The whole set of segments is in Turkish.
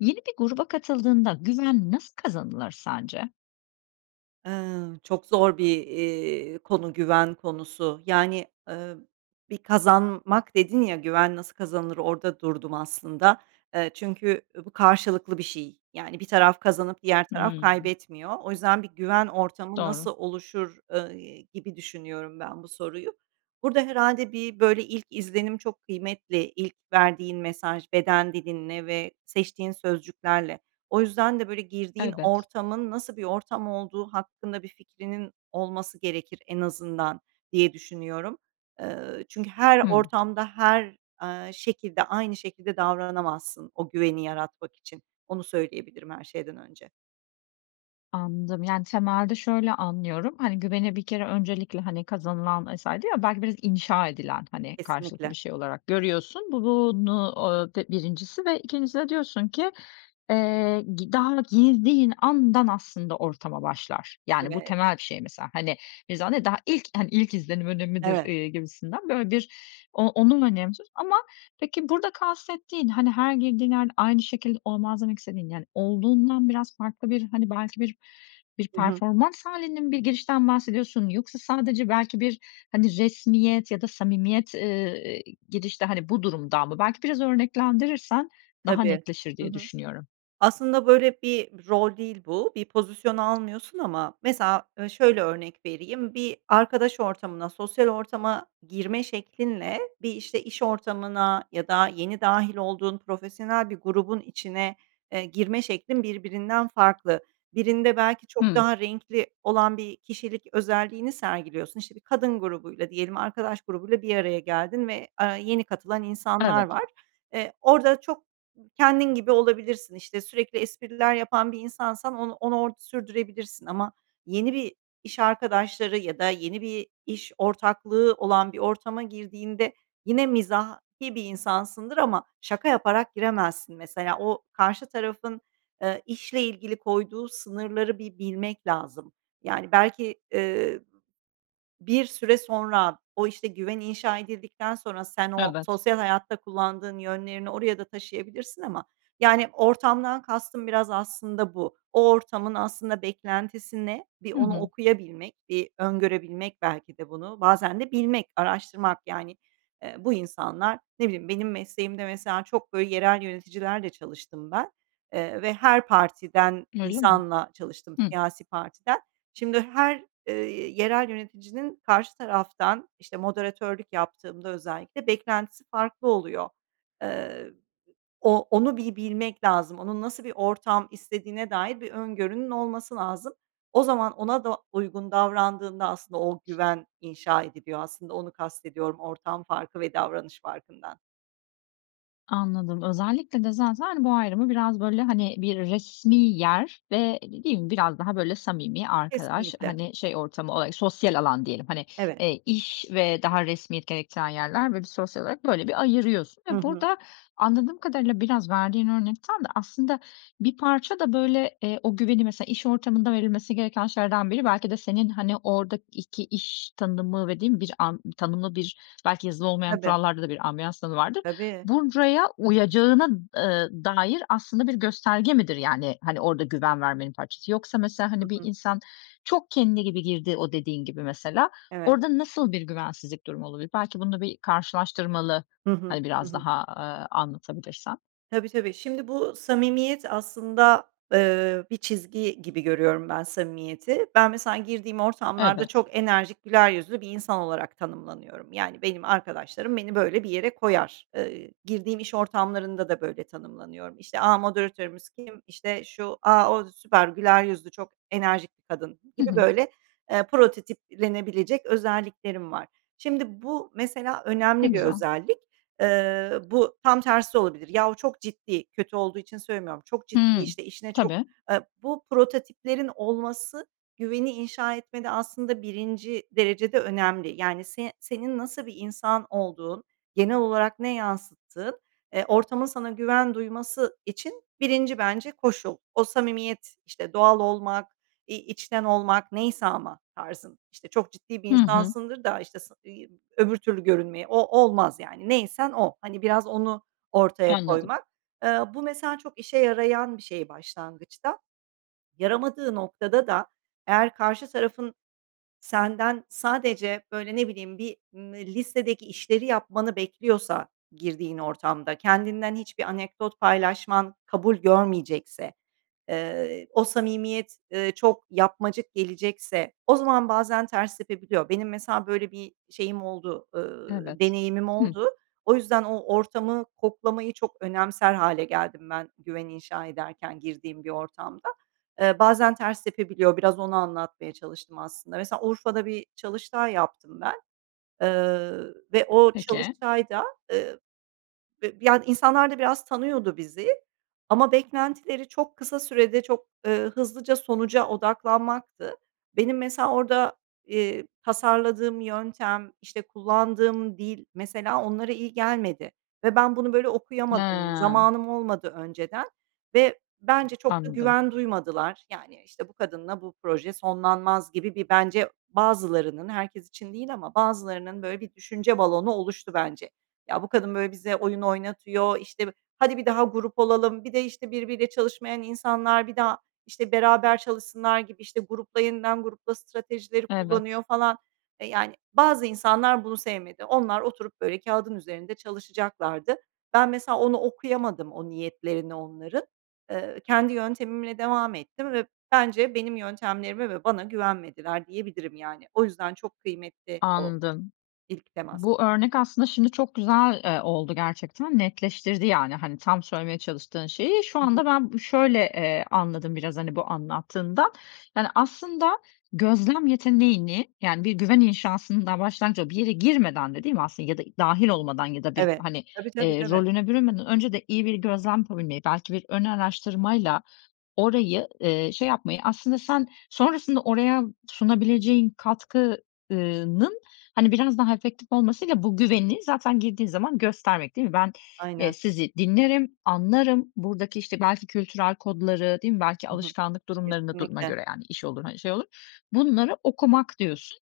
Yeni bir gruba katıldığında güven nasıl kazanılır sence? Eee, çok zor bir, iii, konu güven konusu. Yani, eee, bir kazanmak dedin ya, güven nasıl kazanılır. orada durdum aslında. Eee, çünkü, ııı, bu karşılıklı bir şey. Yani bir taraf kazanıp diğer taraf Hımm. kaybetmiyor. O yüzden "Bir güven ortamı nasıl Doğru. oluşur?", eee, gibi düşünüyorum ben bu soruyu. Burada herhâlde bir, böyle, ilk izlenim çok kıymetli, ilk verdiğin mesaj beden dilinle ve seçtiğin sözcüklerle. O yüzden de, böyle, girdiğin Evet. ortamın nasıl bir ortam olduğu hakkında bir fikrinin olması gerekir en azından diye düşünüyorum. Eee, çünkü her Hımm. ortamda her, eee, şekilde aynı şekilde davranamazsın o güveni yaratmak için, onu söyleyebilirim her şeyden önce. Anladım. Yani, temelde şöyle anlıyorum, hani, güveni bir kere öncelikle, hani, kazanılan vs. diyor ya, belki biraz inşa edilen, hani, karşılıklı Kesinlikle. bir şey olarak görüyorsun bu bunu o d 1'incisi ve 2'ncisi de diyorsun ki, eee, gi daha girdiğin andan aslında ortama başlar. Yani, bu Evet. temel bir şey mesela hani. [unintelligible] Daha ilk hani, ilk izlenim önemlidir, Evet. eee, gibisinden böyle bir o onun önemsiz ama peki, burada kastettiğin, hani, her girdiğin yerde aynı şekilde olmaz demek istediğin, yani, olduğundan biraz farklı bir` hani, belki bir bir Hı hı. performans hâlinin bir girişten mi bahsediyorsun yoksa sadece belki bir, hani, resmiyet ya da samimiyet, ııı, gidişte, hani, bu durumdan mı? Belki biraz örneklendirirsen daha Tabii. netleşir Hı diye hı. düşünüyorum. Aslında böyle bir rol değil bu. Bir pozisyon almıyorsun ama mesela ö şöyle örnek vereyim: Bir arkadaş ortamına, sosyal ortama girme şeklinle, bir işte iş ortamına ya da yeni dâhil olduğun profesyonel bir grubun içine, eee, girme şeklin birbirinden farklı. Birinde belki çok Hımm. daha renkli olan bir kişilik özelliğini sergiliyorsun. İşte, bir kadın grubuyla diyelim arkadaş grubuyla bir araya geldin ve, eee, yeni katılan insanlar Evet. var. Eee, orada çok kendin gibi olabilirsin. İşte, sürekli espriler yapan bir insansan on onu orada sürdürebilirsin ama yeni bir iş arkadaşları ya da yeni bir iş ortaklığı olan bir ortama girdiğinde yine mizahi bir insansındır ama şaka yaparak giremezsin mesela. O karşı tarafın, eee, işle ilgili koyduğu sınırları bir bilmek lazım. Yani belki, eee, bir süre sonra o, işte, güven inşa edildikten sonra sen o Evet. sosyal hayatta kullandığın yönlerini oraya da taşıyabilirsin ama, yani, ortamdan kastım biraz aslında bu. O ortamın aslında beklentisi ne? Bir Hı onu hı. okuyabilmek, bir öngörebilmek belki de bunu, bazen de bilmek, araştırmak yani. Eee, bu insanlar, ne bileyim, benim mesleğimde mesela çok, böyle, yerel yöneticilerle çalıştım ben. Eee, ve her partiden Öyle mi? insanla çalıştım, Hıı. siyasi partiden. Şimdi her, eee, yerel yöneticinin karşı taraftan, işte, moderatörlük yaptığımda özellikle beklentisi farklı oluyor. Eee, o onu bir bilmek lazım, onun nasıl bir ortam istediğine dair bir öngörünün olması lazım. O zaman ona da uygun davrandığında aslında, o güven inşa ediliyor aslında onu kastediyorum ortam farkı ve davranış farkından. Anladım. Özellikle de zaten bu ayrımı biraz, böyle, hani, bir resmî yer ve değil mi biraz daha, böyle, samimi arkadaş, Kesinlikle. hani, şey ortamı olar sosyal alan diyelim, hani, Evet. eee, iş ve daha resmiyet gerektiren yerler, böyle, bir sosyal olarak, böyle, bir ayırıyorsun Hı ve hı. burada anladığım kadarıyla biraz verdiğin örnek tam da aslında bir parça da, böyle, eee, o güveni, mesela, iş ortamında verilmesi gereken şeylerden biri, belki de senin, hani, oradaki iş tanımı dediğin bir an. Tanımlı bir belki yazılı olmayan Tabii. kurallarda da bir ambiyans tanımı vardır. Tabii. Buraya uyacağına, ııı, dair aslında bir gösterge midir? Yani, hani, orada güven vermenin parçası yoksa, mesela, Hı hani, bir hı. insan çok kendi gibi girdi o dediğin gibi, mesela, Evet. orada nasıl bir güvensizlik durumu olabilir? Belki bunu bir karşılaştırmalı, Hı hı, hani, hı biraz hı. daha, eee, anlatabilirsen. Tabii, tabii. Şimdi, bu samimiyet aslında, ııı, bir çizgi gibi görüyorum ben samimiyeti. Ben, mesela, girdiğim ortamlarda Evet. çok enerjik, güler yüzlü bir insan olarak tanımlanıyorum. Yani, benim arkadaşlarım beni, böyle, bir yere koyar. Eee, girdiğim iş ortamlarında da böyle tanımlanıyorum. İşte, a, moderatörümüz kim, işte, şu, a, o süper güler yüzlü, çok enerjik bir kadın Hı gibi, hı. böyle, eee, prototiplenebilecek özelliklerim var. Şimdi, bu mesela Ne önemli bir güzel. özellik. Eee, bu tam tersi de olabilir. Yahu, çok ciddi, kötü olduğu için söylemiyorum, çok ciddi, Hımm. işte, işine çok, Tabii. eee, bu prototiplerin olması güveni inşa etmede aslında birinci derecede önemli. Yani, se senin nasıl bir insan olduğun, genel olarak ne yansıttığın, eee, ortamın sana güven duyması için 1'inci, bence, koşul. O samimiyet, işte, doğal olmak, i içten olmak, neyse ama tarzın, işte, çok ciddi bir Hı hı. insansındır da, işte, sa i öbür türlü görünmeye o olmaz, yani, neysen o. Hani, biraz onu ortaya Anladım. koymak. Eee, bu mesela çok işe yarayan bir şey başlangıçta. Yaramadığı noktada da eğer karşı tarafın senden sadece, böyle, ne bileyim, bir ımm, listedeki işleri yapmanı bekliyorsa, girdiğin ortamda kendinden hiçbir anekdot paylaşman kabul görmeyecekse, eee, o samimiyet, ııı, çok yapmacık gelecekse, o zaman bazen ters tepebiliyor. Benim, mesela, böyle bir şeyim oldu, ııı, Evet. deneyimim Hıı. oldu. O yüzden o ortamı koklamayı çok önemser hâle geldim ben, güven inşa ederken, girdiğim bir ortamda. Eee, bazen ters tepebiliyor, biraz onu anlatmaya çalıştım, aslında. Mesela, Urfa'da bir çalıştay yaptım ben, eee, ve o Peki. çalıştayda, ııı, bı yani, insanlar da biraz tanıyordu bizi ama beklentileri çok kısa sürede çok, ııı, hızlıca sonuca odaklanmaktı. Benim, mesela, orada, eee, tasarladığım yöntem, işte, kullandığım dil, mesela, onlara iyi gelmedi ve ben bunu, böyle, okuyamadım. He. Zamanım olmadı önceden ve bence çok da Anladım. güven duymadılar. Yani, işte, bu kadınla bu proje sonlanmaz gibi bir, bence, bazılarının, herkes için değil ama bazılarının, böyle, bir düşünce balonu oluştu, bence. Ya, bu kadın, böyle, bize oyun oynatıyor, işte, bi hadi bir daha grup olalım, bir de, işte, birbiriyle çalışmayan insanlar, bir daha, işte, beraber çalışsınlar gibi, işte, grupla, yeniden grupla stratejileri Evet. kullanıyor, falan. E, yani, bazı insanlar bunu sevmedi. Onlar oturup, böyle, kâğıdın üzerinde çalışacaklardı. Ben, mesela, onu okuyamadım o niyetlerini onların. Eee, kendi yöntemimle devam ettim ve bence benim yöntemlerime ve bana güvenmediler, diyebilirim, yani. O yüzden çok kıymetli o, Anladım. ilk temas. Bu örnek aslında şimdi çok güzel, eee, oldu gerçekten. Netleştirdi, yani, hani, tam söylemeye çalıştığın şeyi. Şu Hı hı. anda ben bı şöyle, eee, anladım biraz, hani, bu anlattığından. Yani, aslında gözlem yeteneğini, yani, bir güven inşasının daha başlangıcı olup, bir yere girmeden de değil mi aslında ya da dâhil olmadan ya da bir, Evet. hani, Tabii, tabii, eee, tabii. rolüne bürünmeden önce de iyi bir gözlem yapabilmeyi, belki bir ön araştırmayla orayı, eee, şey yapmayı, aslında sen sonrasında oraya sunabileceğin katkı ııı, nın, hani, biraz daha efektif olmasıyla bu güveni zaten girdiğin zaman göstermek değil mi? Ben, eee, Aynen. sizi dinlerim, anlarım buradaki, işte, belki kültürel kodları değil mi belki Hı hı. alışkanlık durumlarında durumuna Kesinlikle. göre, yani, iş olur, hani, şey olur. Bunları okumak diyorsun.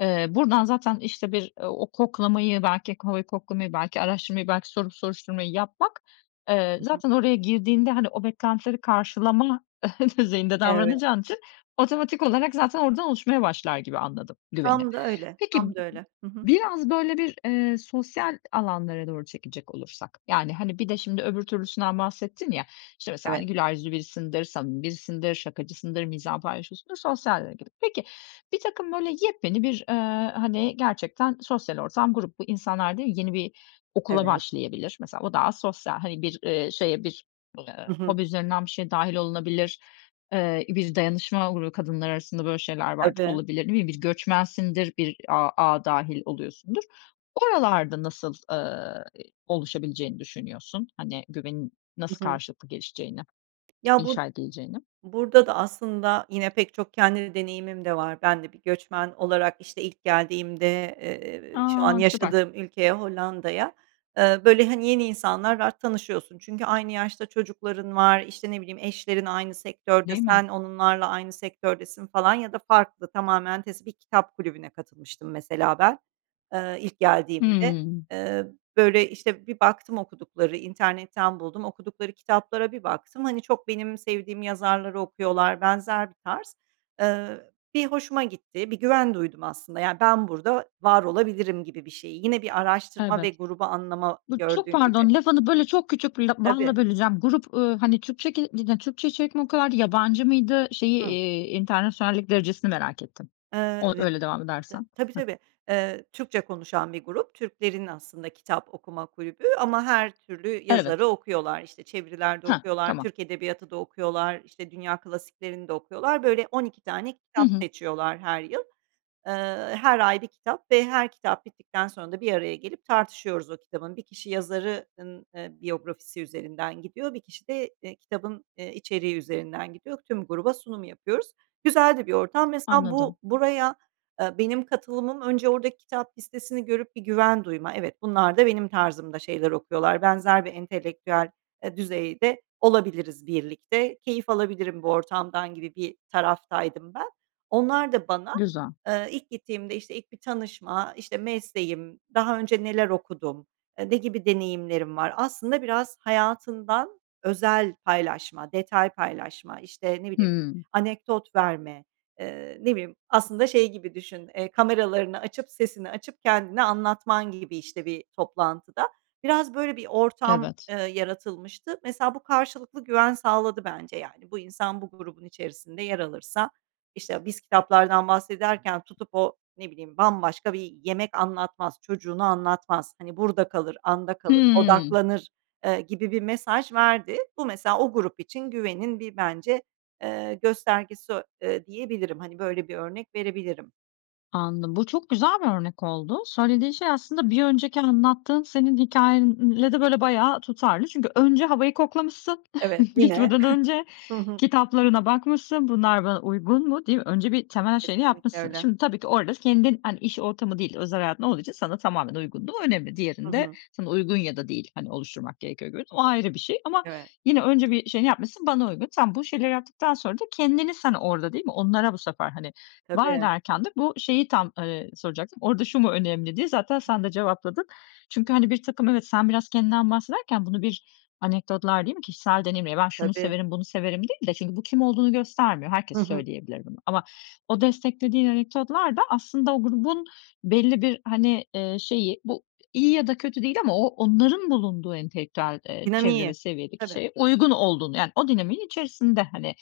Eee, buradan zaten, işte, bir o koklamayı, belki ko havayı koklamayı, belki araştırmayı, belki sorup soruşturmayı yapmak, eee, Hı hı. zaten oraya girdiğinde, hani, o beklentileri karşılama düzeyinde Evet. davranacağın için otomatik olarak zaten oradan oluşmaya başlar gibi anladım, güveni. Tam da öyle, Peki, m tam da öyle. Hı hı. biraz, böyle, bir, eee, sosyal alanlara doğru çekecek olursak, yani, hani, bir de şimdi öbür türlüsünden bahsettin ya, işte, mesela, hani, Evet. güler yüzlü birisindir, samimi birisindir, şakacısındır, mizahı paylaşıyorsundur, sosyalliğe gidip. Peki, birtakım, böyle, yepyeni bir, ııı, hani, gerçekten sosyal ortam grup bu. İnsanlar değil mi? Yeni bir okula Evet. başlayabilir. Mesela, o daha sosyal, hani, bir, eee, şeye bir, eee, Hı hı. hobi üzerinden bir şey dâhil olunabilir. Eee, bir dayanışma grubu kadınlar arasında, böyle, şeyler vardır, Tabii. olabilir değil mi? Bir göçmensindir, bir a ağa dâhil oluyorsundur. Oralarda nasıl, ııı, i oluşabileceğini düşünüyorsun, hani, güvenin Hı nasıl hı. karşılıklı gelişeceğini, Ya, bu inşa edileceğini? burada da aslında yine pek çok kendi deneyimim de var. Ben de bir göçmen olarak, işte, ilk geldiğimde, eee, şu an A, süper. yaşadığım ülkeye, Hollanda'ya, ııı, böyle, hani, yeni insanlar var, tanışıyorsun. Çünkü aynı yaşta çocukların var, işte, ne bileyim, eşlerin aynı sektörde, Değil mi? sen onlarla aynı sektördesin, falan, ya da farklı tamamen tes bir kitap kulübüne katılmıştım mesela ben, eee, ilk geldiğimde. Hımm. Imm, böyle, işte, bir baktım, okudukları, internetten buldum, okudukları kitaplara bir baktım, hani, çok benim sevdiğim yazarları okuyorlar, benzer bir tarz. Iıı, bir hoşuma gitti, bir güven duydum aslında, yani, ben burada var olabilirim gibi bir şeyi, yine bir araştırma ve Evet. grubu anlama, Bu çok gördüğün gibi. pardon, lafını, böyle, çok küçük bir lap Tabii. balla böleceğim. Grup, ııı, hani, Türkçe ke yine Türkçe içerik mi o kadardı, yabancı mıydı? Şeyi, Hıı. iii, enternasyonallik derecesini merak ettim. O, Eee, öyle devam [unintelligible] t edersen. tabii, Hıh. tabii. Eee, Türkçe konuşan bir grup, Türklerin aslında kitap okuma kulübü ama her türlü Evet. yazarı okuyorlar, işte, çeviriler de Hah, okuyorlar, tamam. Türk edebiyatı da okuyorlar, işte, dünya klasiklerini de okuyorlar. Böyle, 12 tane Hı kitap hı. seçiyorlar her yıl. Eee, her ay 1 kitap ve her kitap bittikten sonra da bir araya gelip tartışıyoruz o kitabın. 1 kişi yazarı ııı, eee, biyografisi üzerinden gidiyor, 1 kişi de, eee, kitabın, eee, içeriği üzerinden gidiyor. Tüm gruba sunum yapıyoruz. Güzel de bir ortam. Mesela, Anladım. bu buraya, eee, benim katılımım önce oradaki kitap listesini görüp bir güven duyma. Evet, bunlar da benim tarzımda şeyler okuyorlar. Benzer bir entelektüel, eee, düzeyde olabiliriz birlikte, keyif alabilirim bu ortamdan gibi bir taraftaydım ben. Onlar da bana, Güzel. eee, ilk gittiğimde, işte, ilk bir tanışma, işte, mesleğim, daha önce neler okudum, e, ne gibi deneyimlerim var, aslında biraz hayatından özel paylaşma, detay paylaşma, işte, ne bileyim, Hımm. anekdot verme, eee, ne bileyim, aslında şey gibi düşün, eee, kameralarını açıp, sesini açıp kendini anlatman gibi, işte, bir toplantıda. Biraz böyle bir ortam, Evet. ııı, yaratılmıştı. Mesela, bu karşılıklı güven sağladı, bence, yani. Bu insan bu grubun içerisinde yer alırsa, işte, biz kitaplardan bahsederken tutup o, ne bileyim, bambaşka bir yemek anlatmaz, çocuğunu anlatmaz, hani, burada kalır, anda kalır, Hımm. odaklanır, eee, gibi bir mesaj verdi. Bu mesela o grup için güvenin bir, bence, eee, göstergesi, eee, diyebilirim, hani, böyle bir örnek verebilirim. Anladım. Bu çok güzel bir örnek oldu. Söylediğin şey aslında bir önceki anlattığın senin hikâyenle de böyle bayağı tutarlı. Çünkü önce havayı koklamışsın Evet, yine. gitmeden önce. Hı hı. Kitaplarına bakmışsın. "Bunlar bana uygun mu?" diye. Önce bir temel şeyini Kesinlikle yapmışsın. öyle. Şimdi tabii ki orada kendin, hani, iş ortamı değil, özel hayatın olduğu için sana tamamen uygunluğu önemli. Hı Diğerinde hı. sana uygun ya da değil, hani, oluşturmak gerekiyor görün O ayrı bir şey ama Evet. yine önce bir şey yapmışsın, bana uygun. Sen bu şeyleri yaptıktan sonra da kendini sen orada değil mi? Onlara bu sefer, hani, var Tabii. ederken de bu şeyi tam, eee, soracaktım. Orada "Şu mu önemli?", diye zaten sen de cevapladın. Çünkü, hani, birtakım, evet, sen biraz kendinden bahsederken bunu bir anekdotlar değil mi? Kişisel deneyimle ben şunu Tabii. severim, bunu severim değil de çünkü bu kim olduğunu göstermiyor, Hı herkes hı. söyleyebilir bunu ama o desteklediğin anekdotlar da aslında o grubun belli bir, hani, eee, şeyi bu iyi ya da kötü değil ama o onların bulunduğu entelektüel, eee, çevre Dinamiği. ve seviyedeki Tabii. şeye uygun olduğunu yani o dinamiğin içerisinde, hani,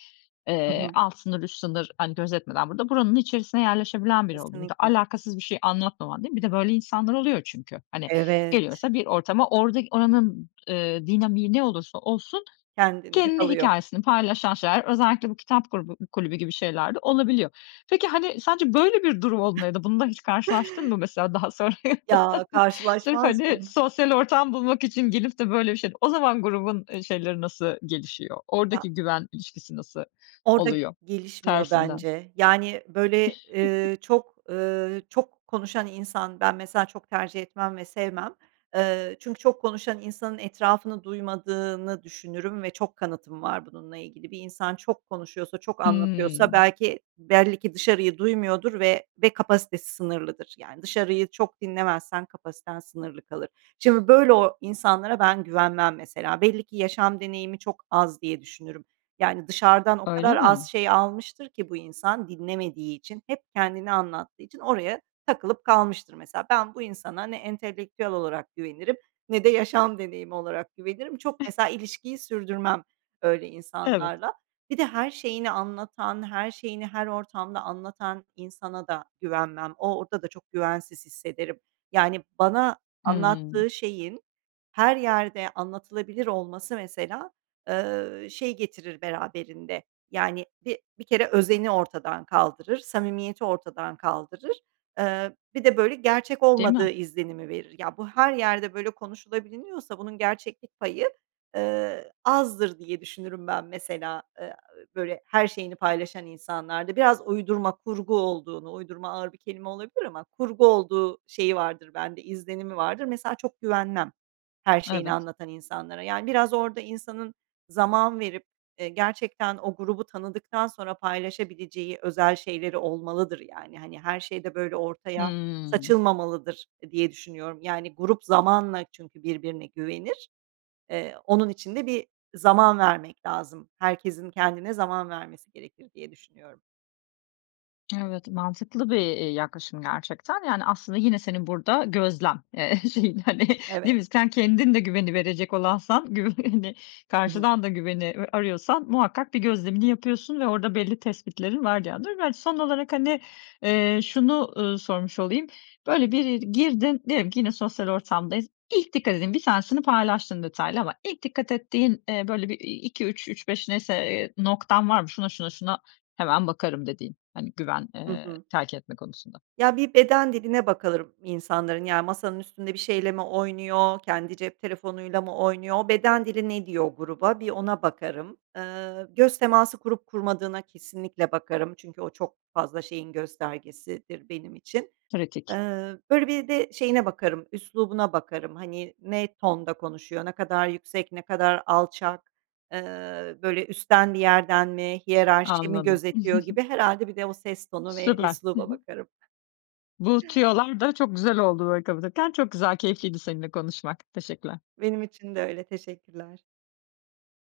Hı eee, hı. alt sınır, üst sınır, hani, gözetmeden burada buranın içerisine yerleşebilen biri oluyor. Bir de Kesinlikle. alakasız bir şey anlatmaman değil mi? Bir de böyle insanlar oluyor çünkü hani Evet. geliyorsa bir ortama orada oranın, eee, dinamiği ne olursa olsun Kendinde kendi kalıyor. hikâyesini paylaşan şeyler özellikle bu kitap grubu kulübü gibi şeyler de olabiliyor. Peki, hani, sence böyle bir durum olduğunda ya da bununla hiç karşılaştın mı mesela daha sonra? Ya, Sırf, karşılaşmaz hani, mıyım? sosyal ortam bulmak için gelip de böyle bir şey. O zaman grubun şeyleri nasıl gelişiyor? Ya. Oradaki güven ilişkisi nasıl Orada oluyor gelişmiyor tersinden? bence, yani, böyle, eee, çok, ııı, çok konuşan insan ben mesela çok tercih etmem ve sevmem. Iıı, çünkü çok konuşan insanın etrafını duymadığını düşünürüm ve çok kanıtım var bununla ilgili. Bir insan çok konuşuyorsa, çok Hıı. anlatıyorsa belki belli ki dışarıyı duymuyordur ve kapasitesi sınırlıdır. Yani dışarıyı çok dinlemezsen kapasiten sınırlı kalır. Şimdi böyle o insanlara ben güvenmem mesela. Belli ki yaşam deneyimi çok az diye düşünürüm. Yani dışarıdan o Öyle kadar az mi? şey almıştır ki bu insan dinlemediği için, hep kendini anlattığı için oraya takılıp kalmıştır mesela. Ben bu insana ne entelektüel olarak güvenirim ne de yaşam deneyimi olarak güvenirim. Çok mesela ilişkiyi sürdürmem öyle Evet. insanlarla. Bir de her şeyini anlatan, her şeyini her ortamda anlatan insana da güvenmem. O orada da çok güvensiz hissederim. Yani bana Hıı. anlattığı şeyin her yerde anlatılabilir olması mesela, eee, şey getirir beraberinde. Yani bi bir kere özeni ortadan kaldırır, samimiyeti ortadan kaldırır, eee, bir de böyle gerçek Değil olmadığı mi? izlenimi verir. Ya bu her yerde böyle konuşulabiliniyorsa bunun gerçeklik payı, eee, azdır diye düşünürüm ben mesela, eee, böyle her şeyini paylaşan insanlarda. Biraz uydurma, kurgu olduğunu, uydurma ağır bir kelime olabilir ama kurgu olduğu şeyi vardır bende izlenimi vardır. Mesela çok güvenmem her şeyini Evet. anlatan insanlara yani biraz orada insanın zaman verip, eee, gerçekten o grubu tanıdıktan sonra paylaşabileceği özel şeyleri olmalıdır, yani, hani, her şeyde böyle ortaya Hıı. saçılmamalıdır, eee, diye düşünüyorum. Yani, grup zamanla çünkü birbirine güvenir. Eee, onun için de bir zaman vermek lazım, herkesin kendine zaman vermesi gerekir diye düşünüyorum. Evet, mantıklı bir, iii, yaklaşım gerçekten yani aslında yine senin burada gözlem, eee şeyin, hani, değil Evet. mi? Sen kendin de güveni verecek olansan güv hani Hı hı. karşıdan da güveni, ııı, arıyorsan muhakkak bir gözlemini yapıyorsun ve orada belli tespitlerin var bir yandan. Ben son olarak hani, eee, şunu, ııı, sormuş olayım, böyle bir yeri girdin, diyelim ki yine sosyal ortamdayız. İlk dikkat ettiğin, bir tanesini paylaştın detaylı ama ilk dikkat ettiğin, eee, böyle, iii, 2-3, 3-5 neyse, eee, noktan var mı? Şuna şuna şuna hemen bakarım dediğin, hani güven, Hı ııı, hı. terk etme konusunda. Ya bir beden diline bakarım insanların, yani, masanın üstünde bir şeyle mi oynuyor, kendi cep telefonuyla mı oynuyor, o beden dili ne diyor o gruba bir ona bakarım. Iıı, göz teması kurup kurmadığına kesinlikle bakarım çünkü o çok fazla şeyin göstergesidir benim için. Eee, Pratik. böyle bir de şeyine bakarım: üslubuna bakarım, hani ne tonda konuşuyor, ne kadar yüksek ne kadar alçak, eee, böyle üstten bir yerden mi, hiyerarşiyi mi Anladım. gözetiyor gibi. Herhâlde bir de o ses tonu ve Süper, hı üsluba hı. bakarım. Bu tüyolar da çok güzel oldu böyle kapatırken, çok güzel keyifliydi seninle konuşmak, teşekkürler. Benim için de öyle teşekkürler.